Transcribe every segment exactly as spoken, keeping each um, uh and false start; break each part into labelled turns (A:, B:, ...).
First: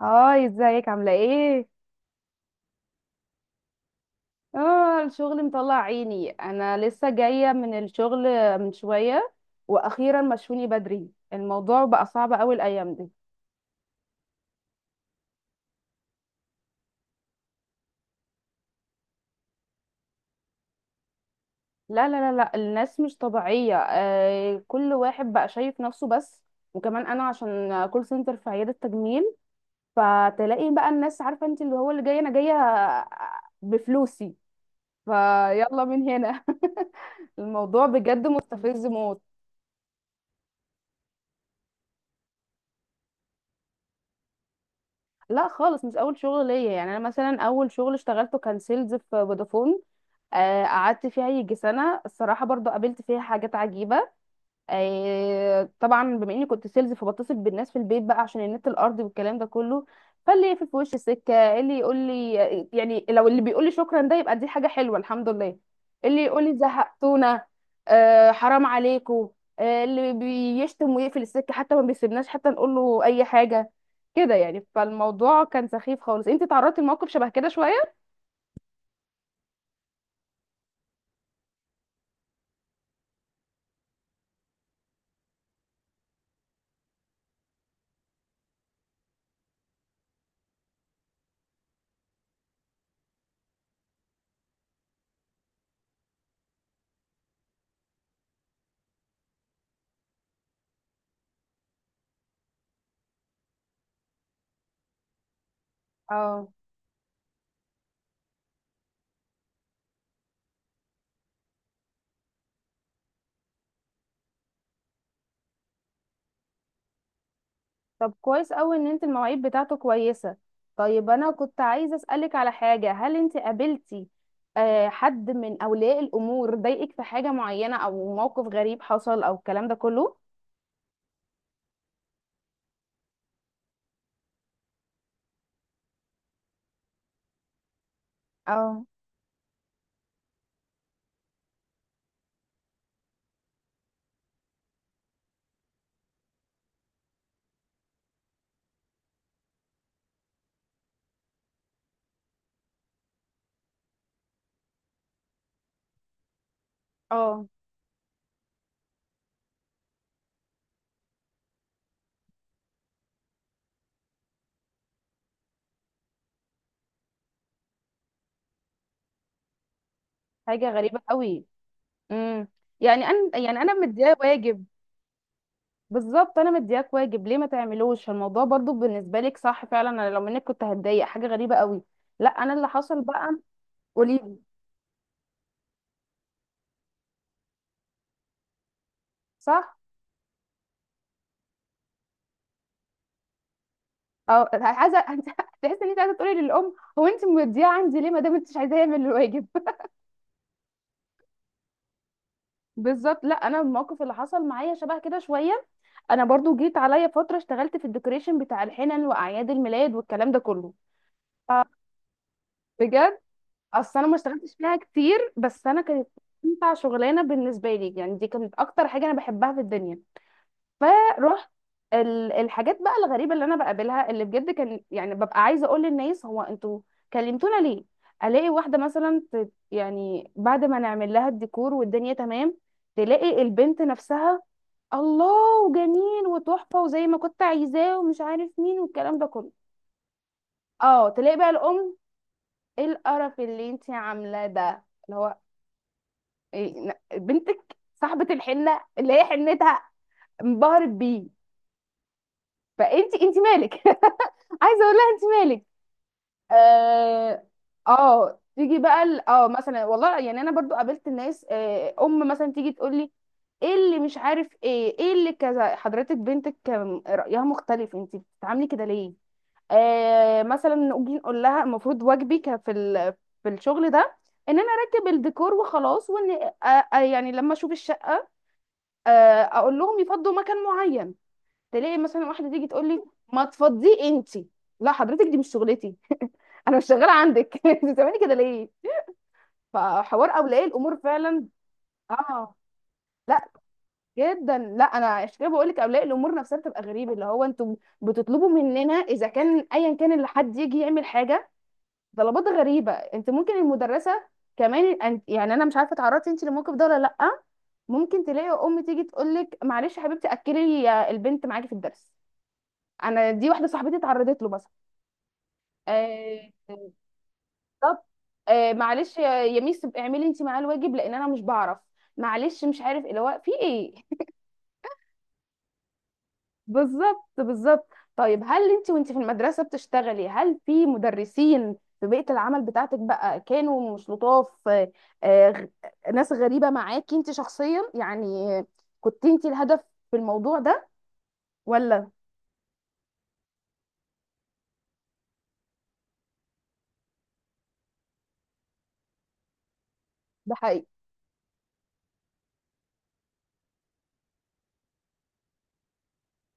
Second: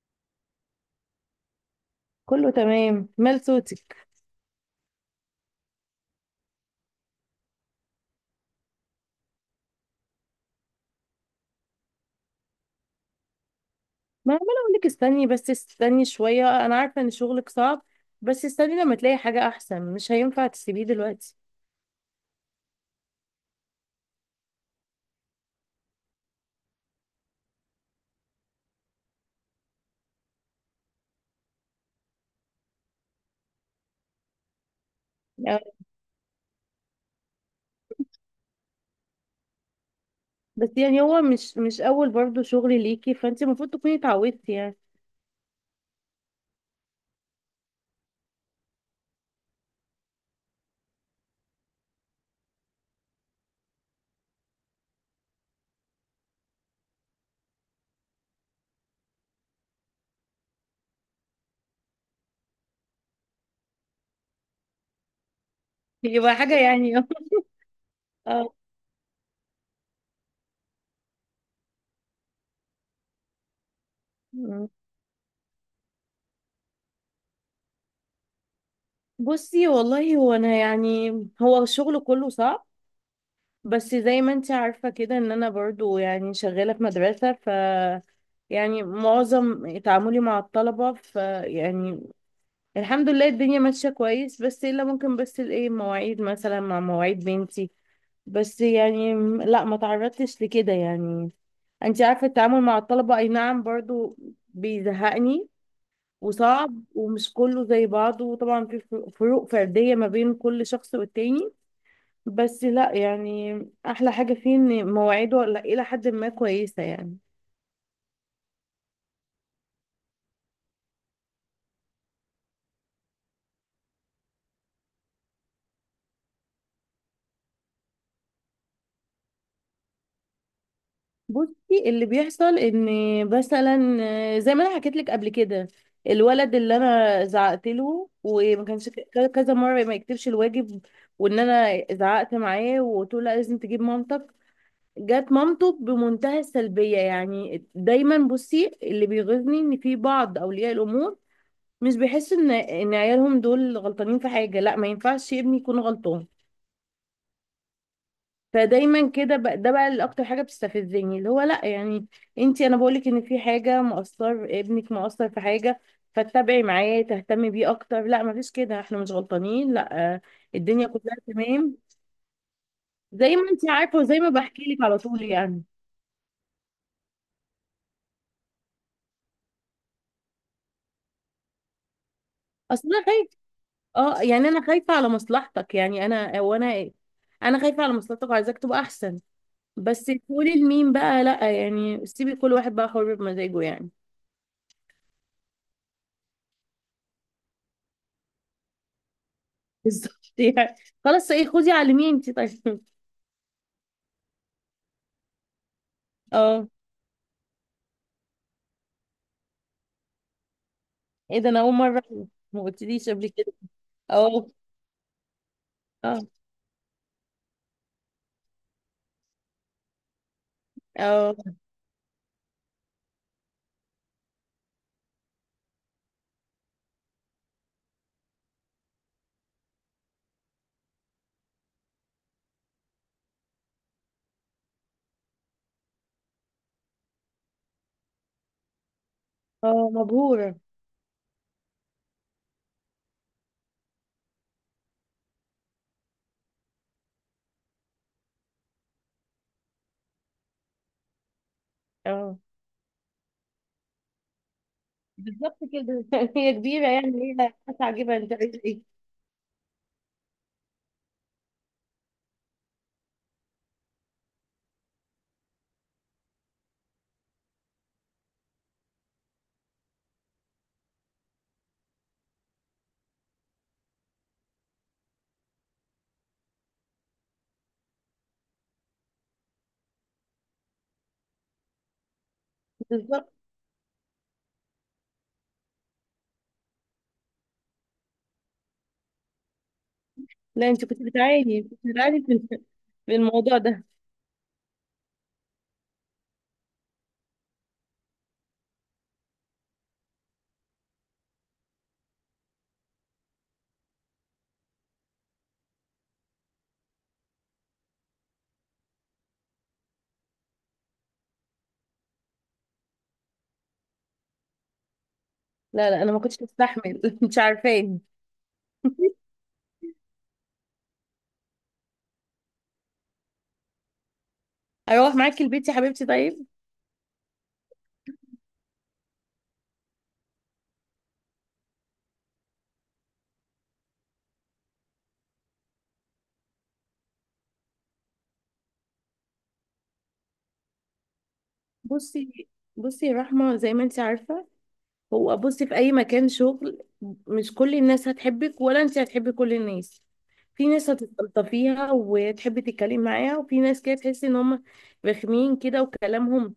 A: هاي، ازيك؟ عاملة ايه؟
B: كله تمام. مال صوتك؟
A: اه، الشغل مطلع عيني. انا لسه جاية من الشغل من شوية. واخيرا مشوني بدري. الموضوع بقى صعب اوي الايام دي.
B: ما عماله اقول لك استني، بس استني شويه. انا عارفه ان شغلك صعب، بس استني لما تلاقي حاجه احسن، مش هينفع تسيبيه دلوقتي.
A: لا لا لا لا الناس مش طبيعية. آه، كل واحد بقى شايف نفسه بس. وكمان انا عشان كول سنتر في عيادة تجميل، فتلاقي بقى الناس عارفة انت اللي هو اللي جاي. انا جاية بفلوسي
B: آه،
A: فيلا من هنا. الموضوع بجد مستفز موت.
B: بس يعني هو مش مش اول برضو شغل ليكي، فانت المفروض تكوني اتعودتي يعني.
A: لا خالص، مش اول شغل ليا. يعني انا مثلا اول شغل اشتغلته كان سيلز في فودافون. آه، قعدت فيها يجي سنه، الصراحه برضو قابلت فيها حاجات عجيبه. آه، طبعا بما اني كنت سيلز، فبتصل بالناس في البيت بقى عشان النت الارضي والكلام ده كله. فاللي يقفل في وش السكه، اللي يقول لي، يعني لو اللي بيقول لي شكرا، ده يبقى دي حاجه حلوه الحمد لله. اللي
B: يبقى
A: يقول
B: حاجه
A: لي
B: يعني.
A: زهقتونا، آه،
B: اه.
A: حرام عليكم. آه، اللي بيشتم ويقفل السكه، حتى ما بيسيبناش حتى نقول له اي حاجه، كده يعني.
B: مم.
A: فالموضوع كان سخيف خالص. انت تعرضتي لموقف شبه كده شويه؟
B: بصي والله، هو انا يعني، هو الشغل كله صعب. بس زي ما انت عارفه كده، ان انا برضو يعني شغاله في مدرسه، ف يعني معظم تعاملي مع الطلبة، فيعني الحمد لله الدنيا ماشية كويس. بس الا ممكن، بس الايه، مواعيد مثلا مع مواعيد بنتي. بس يعني م- لا، ما تعرضتش لكده يعني. انت عارفة، التعامل مع الطلبة، اي نعم، برضو بيزهقني
A: اه.
B: وصعب ومش كله زي بعضه. وطبعا في فر- فروق فردية ما بين كل شخص والتاني. بس لا يعني، احلى حاجة فيه ان مواعيده لا، الى حد ما كويسة يعني.
A: طب كويس قوي ان انت المواعيد بتاعته كويسة. طيب انا كنت عايزة اسألك على حاجة، هل انت قابلتي آه، حد من اولياء الامور ضايقك في حاجة معينة، او موقف غريب حصل، او الكلام ده كله؟
B: بصي اللي بيحصل ان مثلا، زي ما انا حكيت لك قبل كده، الولد اللي انا زعقت له وما
A: اه.
B: كانش ك- كذا مره ما يكتبش الواجب. وان انا زعقت معاه وقلت له لا، لازم تجيب مامتك. جت مامته بمنتهى السلبيه يعني. دايما بصي اللي بيغيظني ان في بعض اولياء الامور مش بيحسوا ان ان عيالهم دول غلطانين في حاجه. لا، ما ينفعش ابني يكون غلطان.
A: اه،
B: فدايما كده بقى، ده بقى اللي اكتر حاجه بتستفزني، اللي هو لا يعني، انت، انا بقولك ان في حاجه، مقصر، ابنك مقصر في حاجه، فتتابعي معاه، تهتمي بيه اكتر. لا، مفيش كده، احنا مش غلطانين. لا. آه،
A: حاجة
B: الدنيا
A: غريبة
B: كلها
A: قوي.
B: تمام.
A: امم يعني انا
B: زي ما
A: يعني
B: انت
A: انا
B: عارفه
A: مدياه
B: وزي ما بحكي
A: واجب.
B: لك على طول يعني.
A: بالظبط، انا مدياك واجب، ليه ما تعملوش؟ الموضوع برضو بالنسبة لك صح. فعلا انا لو منك كنت هتضايق. حاجة غريبة قوي. لا انا اللي
B: اصل
A: حصل
B: انا خايفه.
A: بقى،
B: اه
A: قوليلي.
B: يعني انا خايفه على مصلحتك يعني، انا وانا ايه، انا خايفه على مصلحتك وعايزاك تبقى احسن.
A: صح.
B: بس تقولي لمين بقى؟ لا يعني، سيبي كل واحد بقى حر بمزاجه يعني.
A: اه، عايزه تحس ان انت عايزه تقولي للام، هو انت موديها عندي ليه ما دام انت مش عايزاه يعمل الواجب؟
B: بالظبط يعني. خلاص، ايه، خدي علميه انت، طيب.
A: بالظبط. لا انا الموقف اللي حصل معايا شبه كده شويه. انا برضو
B: اه،
A: جيت عليا فتره اشتغلت في الديكوريشن بتاع الحنن واعياد الميلاد والكلام ده كله.
B: ايه ده، انا
A: اه
B: اول مره أعرف. ما قلتليش
A: بجد.
B: قبل كده.
A: اصل انا ما
B: اه.
A: اشتغلتش فيها كتير، بس انا كانت
B: اه.
A: امتع شغلانه بالنسبه لي. يعني دي كانت اكتر حاجه انا بحبها في الدنيا.
B: اه.
A: فروحت. ال- الحاجات بقى الغريبه اللي انا بقابلها، اللي بجد كان يعني ببقى عايزه اقول للناس، هو انتوا كلمتونا ليه؟ الاقي واحده مثلا ت- يعني بعد ما نعمل لها الديكور والدنيا تمام، تلاقي البنت نفسها الله، وجميل وتحفه وزي ما كنت عايزاه ومش عارف مين والكلام ده كله.
B: اه، مبهوره.
A: اه. تلاقي بقى الام، ايه القرف اللي انت عاملاه ده؟ اللي هو، إيه ن- بنتك صاحبه الحنه اللي هي حنتها، انبهرت بيه،
B: اه.
A: فانت انت مالك؟ عايزه اقول لها انت
B: بالظبط
A: مالك.
B: كده. هي كبيره يعني،
A: اه.
B: هي هتعجبها، جيبها انت،
A: اه
B: عايزه
A: تيجي
B: ايه.
A: بقى ال- اه مثلا والله، يعني انا برضو قابلت الناس. آه ام مثلا تيجي تقول لي ايه اللي مش عارف ايه، ايه اللي كذا، حضرتك بنتك كان رايها مختلف، انت بتتعاملي كده ليه؟ آه مثلا نيجي نقول لها المفروض واجبي ك- في ال- في الشغل ده ان انا اركب الديكور وخلاص، وان آه آه يعني لما اشوف الشقه، آه اقول لهم يفضوا مكان معين. تلاقي مثلا واحده تيجي تقول لي،
B: بالظبط.
A: ما تفضيه انت. لا حضرتك، دي مش شغلتي. انا مش شغاله عندك. انت بتعملي كده ليه؟ فحوار اولياء
B: لا، انت
A: الامور
B: كنت
A: فعلا.
B: بتعاني كنت بتعاني في
A: اه.
B: في
A: لا
B: الموضوع ده.
A: جدا، لا. انا عشان كده بقول لك اولياء الامور نفسها بتبقى غريبه. اللي هو انتوا بتطلبوا مننا، اذا كان ايا كان اللي حد يجي يعمل حاجه، طلبات غريبه. انت ممكن المدرسه كمان، أنت- يعني انا مش عارفه اتعرضتي انت للموقف ده ولا لا. ممكن تلاقي ام تيجي تقول لك، معلش يا حبيبتي اكلي البنت معاكي في الدرس. انا دي واحده صاحبتي اتعرضت له مثلا.
B: لا. لا، انا ما كنتش
A: آه.
B: بستحمل. مش
A: طب،
B: عارفاني.
A: آه معلش يا يا ميس اعملي انت معاه الواجب لان انا مش بعرف، معلش مش عارف اللي هو في ايه.
B: اروح معاكي البيت يا حبيبتي، طيب.
A: بالظبط بالظبط. طيب، هل انت وانت في المدرسه بتشتغلي، هل في مدرسين في بيئه العمل بتاعتك بقى كانوا مش لطاف؟ آه آه، غ- ناس غريبه معاكي انت شخصيا يعني؟ آه، كنت انت الهدف في الموضوع ده ولا؟
B: بصي، بصي يا رحمه، زي ما انت عارفه، هو بصي، في اي مكان شغل، مش كل الناس هتحبك ولا انت هتحبي كل الناس.
A: ده
B: في
A: حقيقي.
B: ناس هتستلطفيها وتحبي تتكلمي معاها، وفي ناس كده تحسي ان هم رخمين كده، وكلامهم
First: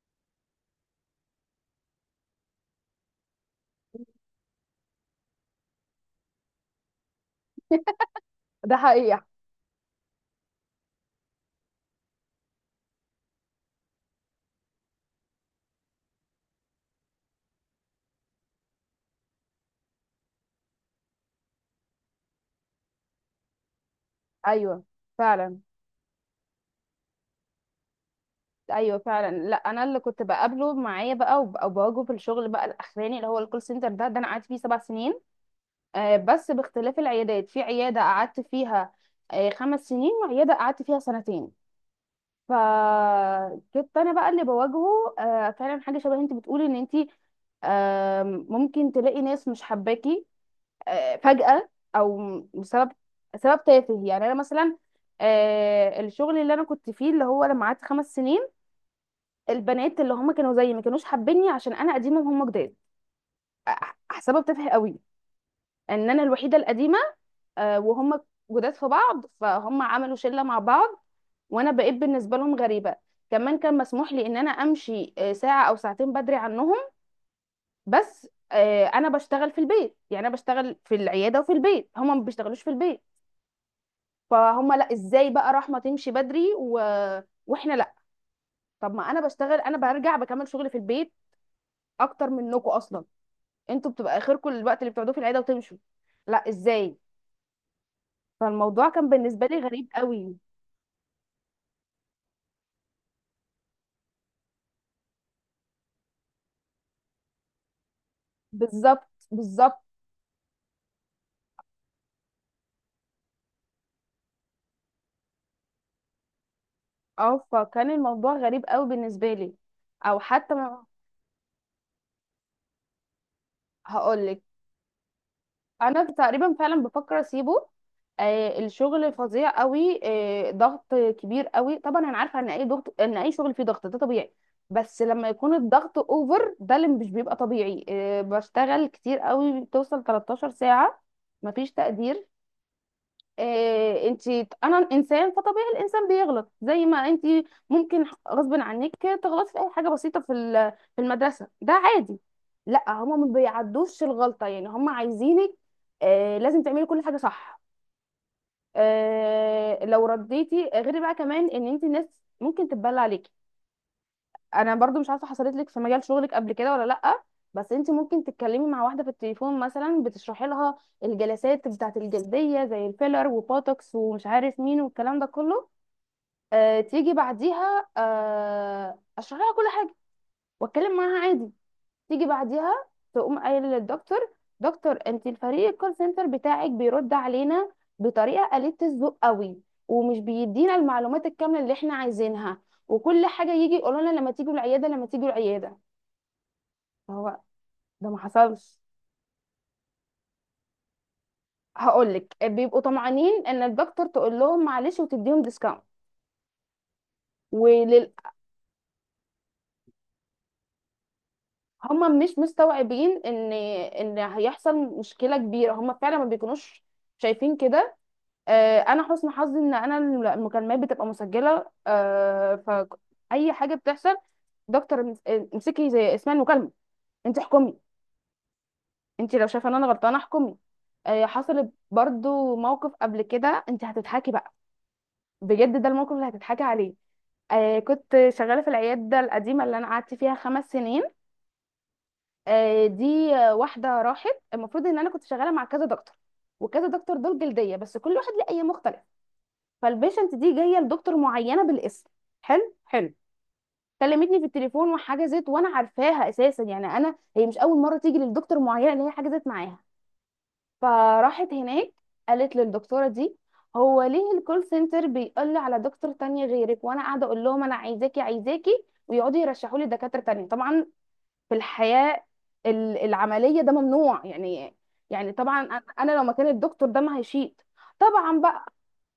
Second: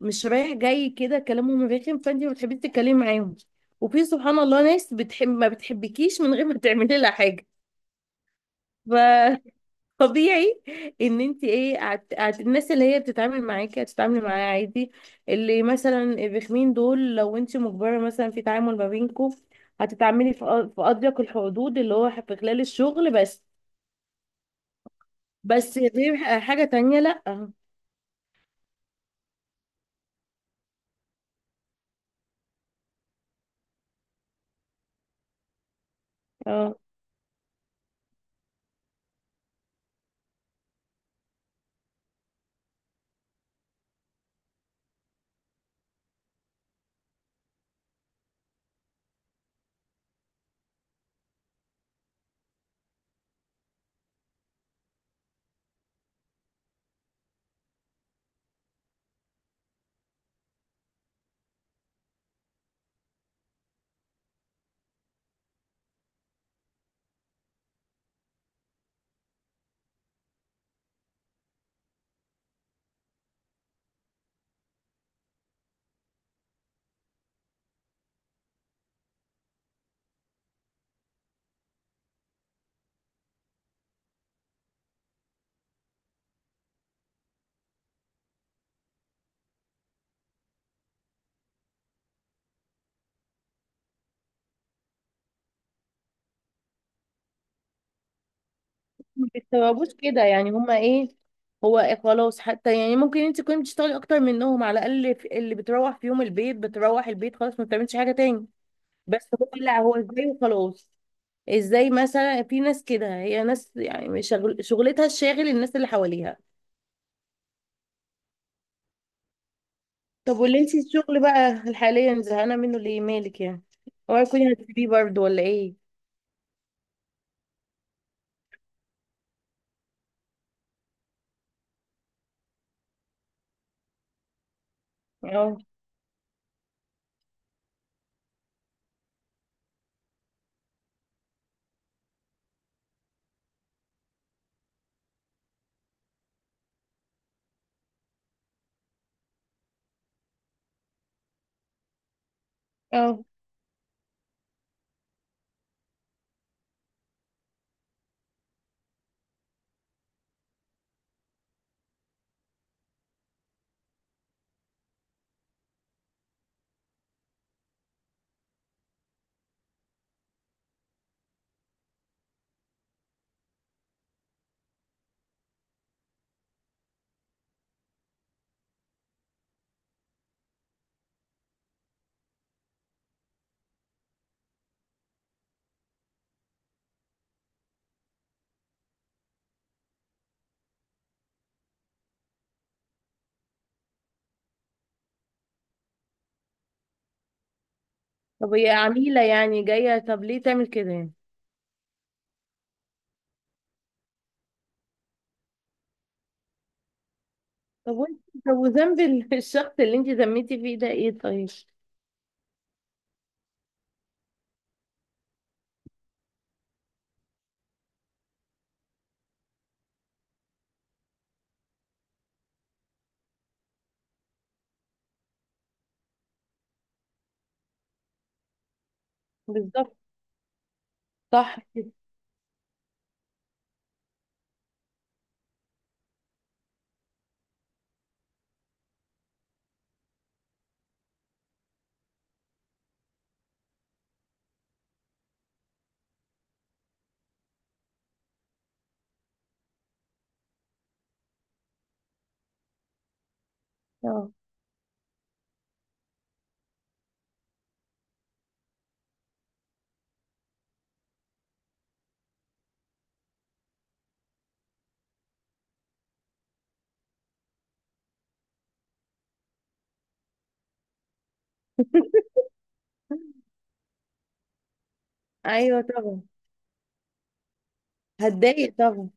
B: مش رايح جاي كده، كلامهم رخم، فانت ما بتحبيش تتكلمي معاهم. وفي سبحان الله ناس بتحب، ما بتحبكيش من غير ما تعملي لها حاجه.
A: ده حقيقي.
B: فطبيعي ان انت، ايه، عت... عت... الناس اللي هي بتتعامل معاكي هتتعاملي معاها عادي. اللي مثلا الرخمين دول، لو انت مجبره مثلا في تعامل ما بينكم، هتتعاملي في أ- في اضيق الحدود، اللي هو في خلال الشغل بس.
A: ايوه فعلا.
B: بس دي ح- حاجة تانية، لأ.
A: ايوه فعلا. لا انا اللي كنت بقابله معايا بقى وب- وبواجهه في الشغل بقى الاخراني، اللي هو الكول سنتر ده، ده انا قعدت فيه سبع سنين. آه، بس
B: اه.
A: باختلاف العيادات. في عياده قعدت فيها آه، خمس سنين، وعياده قعدت فيها سنتين. فكنت انا بقى اللي بواجهه. آه، فعلا حاجه شبه انت بتقولي ان انت، آم، ممكن تلاقي ناس مش حباكي آه، فجأة، او بسبب سبب تافه. يعني انا مثلا آه، الشغل اللي انا كنت فيه، اللي هو لما قعدت خمس سنين، البنات اللي هم كانوا زيي ما كانوش حابيني عشان انا قديمه وهم جداد. احسبها بتافه قوي، ان انا الوحيده القديمه آه، وهم جداد في بعض. فهم عملوا شله مع بعض وانا بقيت بالنسبه لهم غريبه. كمان كان مسموح لي ان انا امشي آه، ساعه او ساعتين بدري عنهم، بس آه، انا بشتغل في البيت. يعني انا بشتغل في العياده وفي البيت، هم ما بيشتغلوش في البيت. فهم لا، ازاي بقى رحمه تمشي بدري و... واحنا لا؟ طب ما انا بشتغل، انا برجع بكمل شغلي في البيت اكتر منكم اصلا. انتوا بتبقى اخركم الوقت اللي بتقعدوه في العياده وتمشوا. لا، ازاي؟ فالموضوع كان
B: ما
A: بالنسبه لي غريب
B: بيستوعبوش كده
A: قوي.
B: يعني، هما ايه، هو إيه، خلاص. حتى يعني ممكن انت تكوني بتشتغلي اكتر منهم، على الاقل في- اللي بتروح في يوم البيت بتروح البيت خلاص، ما بتعملش حاجة تاني.
A: بالظبط
B: بس هو
A: بالظبط.
B: لا، هو ازاي وخلاص، ازاي؟ مثلا في ناس كده، هي ناس يعني شغل شغلتها الشاغل الناس اللي حواليها.
A: اه، فكان الموضوع غريب قوي بالنسبه لي، او
B: طب،
A: حتى
B: واللي انت
A: ما.
B: الشغل بقى حاليا زهقانة منه ليه، مالك يعني؟ اوعي
A: هقول لك،
B: تكوني هتسيبيه برضه ولا ايه؟
A: انا تقريبا فعلا بفكر اسيبه. آه الشغل فظيع قوي. آه، ضغط كبير قوي. طبعا انا عارفه ان اي ضغط، ان اي شغل فيه ضغط، ده طبيعي. بس لما يكون
B: اه.
A: الضغط اوفر، ده اللي مش بيبقى طبيعي. آه بشتغل كتير قوي، بتوصل تلتاشر ساعه. مفيش تقدير. آه انت انا انسان، فطبيعي الانسان بيغلط زي ما انت ممكن غصب عنك تغلطي في اي حاجه بسيطه. في ال- في المدرسه، ده عادي. لا هما
B: اه.
A: ما بيعدوش الغلطه. يعني هما عايزينك آه لازم تعملي كل حاجه صح. آه لو رديتي غير بقى، كمان ان انت الناس ممكن تتبلى عليكي. انا برضو مش عارفه حصلت لك في مجال شغلك قبل كده ولا لا. بس انت ممكن تتكلمي مع واحده في التليفون مثلا، بتشرحي لها الجلسات بتاعه الجلديه زي الفيلر وبوتوكس ومش عارف مين والكلام ده كله. آه تيجي بعديها، آه اشرح لها كل حاجه واتكلم معاها عادي. تيجي بعديها، تقوم قايله للدكتور، دكتور، انت الفريق الكول سنتر بتاعك بيرد علينا بطريقه قليله الذوق قوي، ومش بيدينا المعلومات الكامله اللي احنا عايزينها، وكل حاجه يجي يقولوا لنا لما تيجوا العياده، لما تيجوا العياده. هو ده ما
B: طب هي
A: حصلش.
B: عميلة يعني جاية، طب ليه تعمل كده يعني؟
A: هقولك، بيبقوا طمعانين ان الدكتور تقول لهم معلش وتديهم ديسكاونت.
B: طب
A: ولل...
B: وانت، طب وذنب ال- الشخص اللي انت ذميتي فيه ده ايه، طيب؟
A: هم مش مستوعبين ان ان هيحصل مشكله كبيره. هم فعلا ما بيكونوش شايفين كده. آه، انا حسن حظي ان انا المكالمات بتبقى مسجله. آه فاي حاجه بتحصل، دكتور، امس- امسكي زي اسمها المكالمه، انت احكمي. انت لو شايفه ان انا
B: بالظبط.
A: غلطانه احكمي. آه،
B: صح
A: حصل
B: كده.
A: برضو موقف قبل كده انت هتضحكي بقى، بجد ده الموقف اللي هتضحكي عليه. آه كنت شغالة في العيادة القديمة اللي أنا قعدت فيها خمس سنين. آه دي آه، واحدة راحت. المفروض إن أنا كنت شغالة مع كذا دكتور، وكذا دكتور دول جلدية، بس كل واحد ليه أي مختلف. فالبيشنت دي جاية لدكتور معينة بالاسم. حلو حلو.
B: اه.
A: كلمتني في التليفون وحجزت، وأنا عارفاها أساسا. يعني أنا، هي مش أول مرة تيجي للدكتور معينة اللي هي حجزت معاها. فراحت هناك، قالت للدكتوره دي، هو ليه الكول سنتر بيقول لي على دكتور تانية غيرك، وانا قاعده اقول لهم انا عايزاكي عايزاكي، ويقعدوا يرشحوا لي دكاتره تانية؟ طبعا في الحياه ال- العمليه ده ممنوع يعني. يعني طبعا
B: ايوه
A: انا أنا لو
B: طبعا.
A: مكان الدكتور ده ما هيشيط. طبعا بقى.
B: هتضايق طبعا.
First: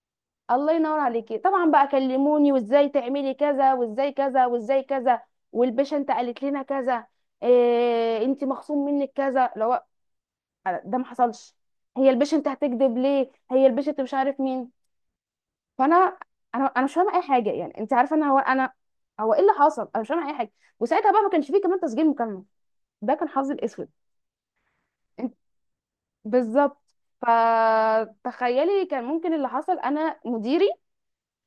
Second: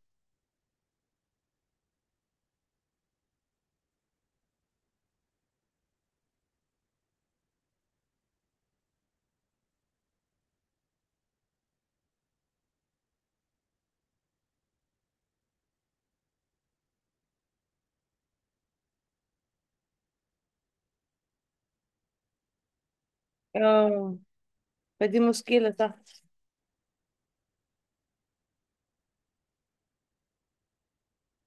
A: الله ينور عليكي. طبعا بقى كلموني، وازاي تعملي كذا، وازاي كذا، وازاي كذا، والبيشنت قالت لنا كذا. إيه، انت مخصوم منك كذا لو. ده ما حصلش. هي البيشنت هتكذب ليه؟ هي البيشنت مش عارف مين. فانا، انا انا مش فاهمه اي حاجه، يعني انت عارفه انا. هو انا هو ايه اللي حصل؟ انا مش فاهمه اي حاجه. وساعتها بقى ما كانش فيه كمان تسجيل مكالمه، ده كان حظي الاسود.
B: اه. فدي
A: انت
B: مشكلة، صح.
A: بالظبط. فتخيلي، كان ممكن اللي حصل. انا مديري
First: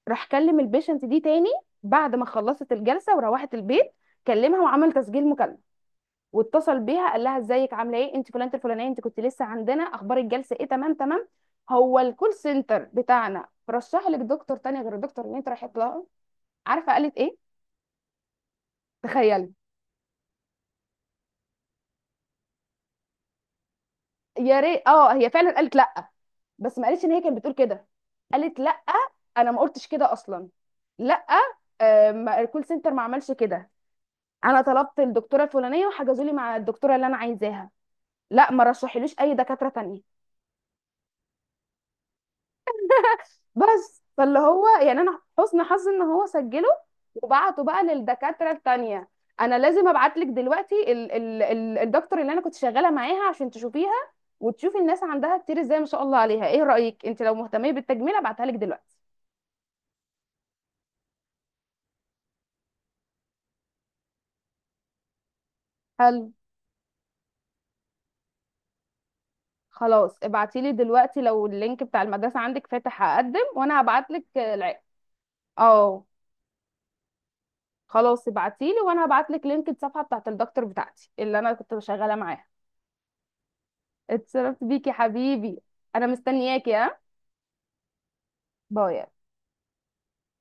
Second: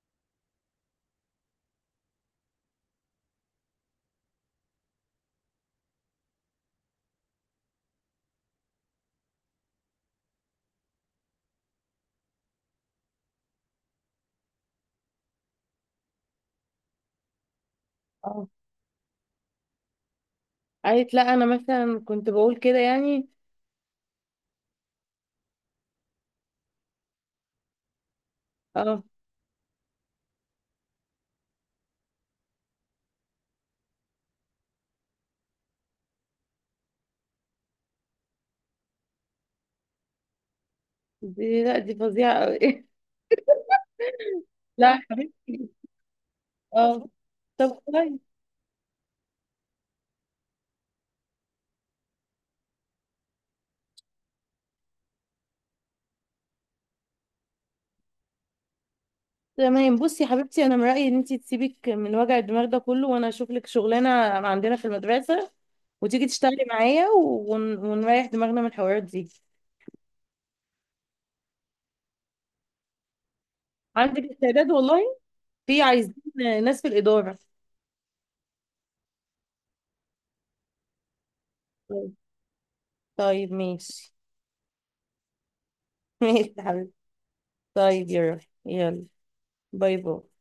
A: راح كلم البيشنت دي تاني بعد ما خلصت الجلسه وروحت البيت، كلمها وعمل تسجيل مكالمه، واتصل بيها قال لها ازيك؟ عامله ايه؟ انت فلانه الفلانيه، انت كنت لسه عندنا، اخبار الجلسه ايه؟ تمام تمام. هو الكول سنتر بتاعنا رشح لك دكتور تاني غير الدكتور اللي انت رايحه لها؟ عارفه قالت ايه؟
B: اه.
A: تخيلي.
B: قالت لا، انا مثلا كنت بقول كده يعني.
A: يا ريت. اه، هي فعلا قالت لا، بس ما قالتش ان هي كانت بتقول كده. قالت لا،
B: اه،
A: انا ما قلتش كده اصلا. لا آه، ما- الكول سنتر ما عملش كده. انا طلبت الدكتوره الفلانيه وحجزوا لي مع الدكتوره اللي انا عايزاها. لا ما رشحليش اي دكاتره تانية.
B: دي لا، دي فظيعة قوي.
A: بس فاللي هو
B: لا
A: يعني
B: يا
A: انا
B: حبيبتي.
A: حسن حظ ان هو سجله،
B: اه.
A: وبعته
B: طب
A: بقى
B: كويس.
A: للدكاتره التانية. انا لازم ابعت لك دلوقتي ال ال ال الدكتور اللي انا كنت شغاله معاها عشان تشوفيها، وتشوفي الناس عندها كتير ازاي ما شاء الله عليها. ايه رايك انت لو مهتمه بالتجميل ابعتها لك دلوقتي؟
B: تمام، بصي يا حبيبتي، انا من رأيي ان انت تسيبك من وجع الدماغ ده كله، وانا اشوف لك شغلانة عندنا في المدرسة، وتيجي
A: حلو.
B: تشتغلي معايا، ون... ونريح دماغنا من الحوارات دي.
A: خلاص ابعتي لي دلوقتي لو اللينك بتاع المدرسه عندك فاتح، هقدم وانا هبعت
B: عندك
A: لك
B: استعداد
A: العقد.
B: والله، في
A: اه
B: عايزين ناس في الإدارة.
A: خلاص ابعتي لي، وانا هبعت لك لينك الصفحه بتاعت الدكتور بتاعتي اللي انا كنت شغاله
B: طيب.
A: معاها.
B: طيب، ماشي.
A: اتشرفت بيكي حبيبي. انا
B: ماشي يا
A: مستنياكي،
B: حبيبي.
A: ها.
B: طيب يا روحي. يلا.
A: باي.
B: باي. باي.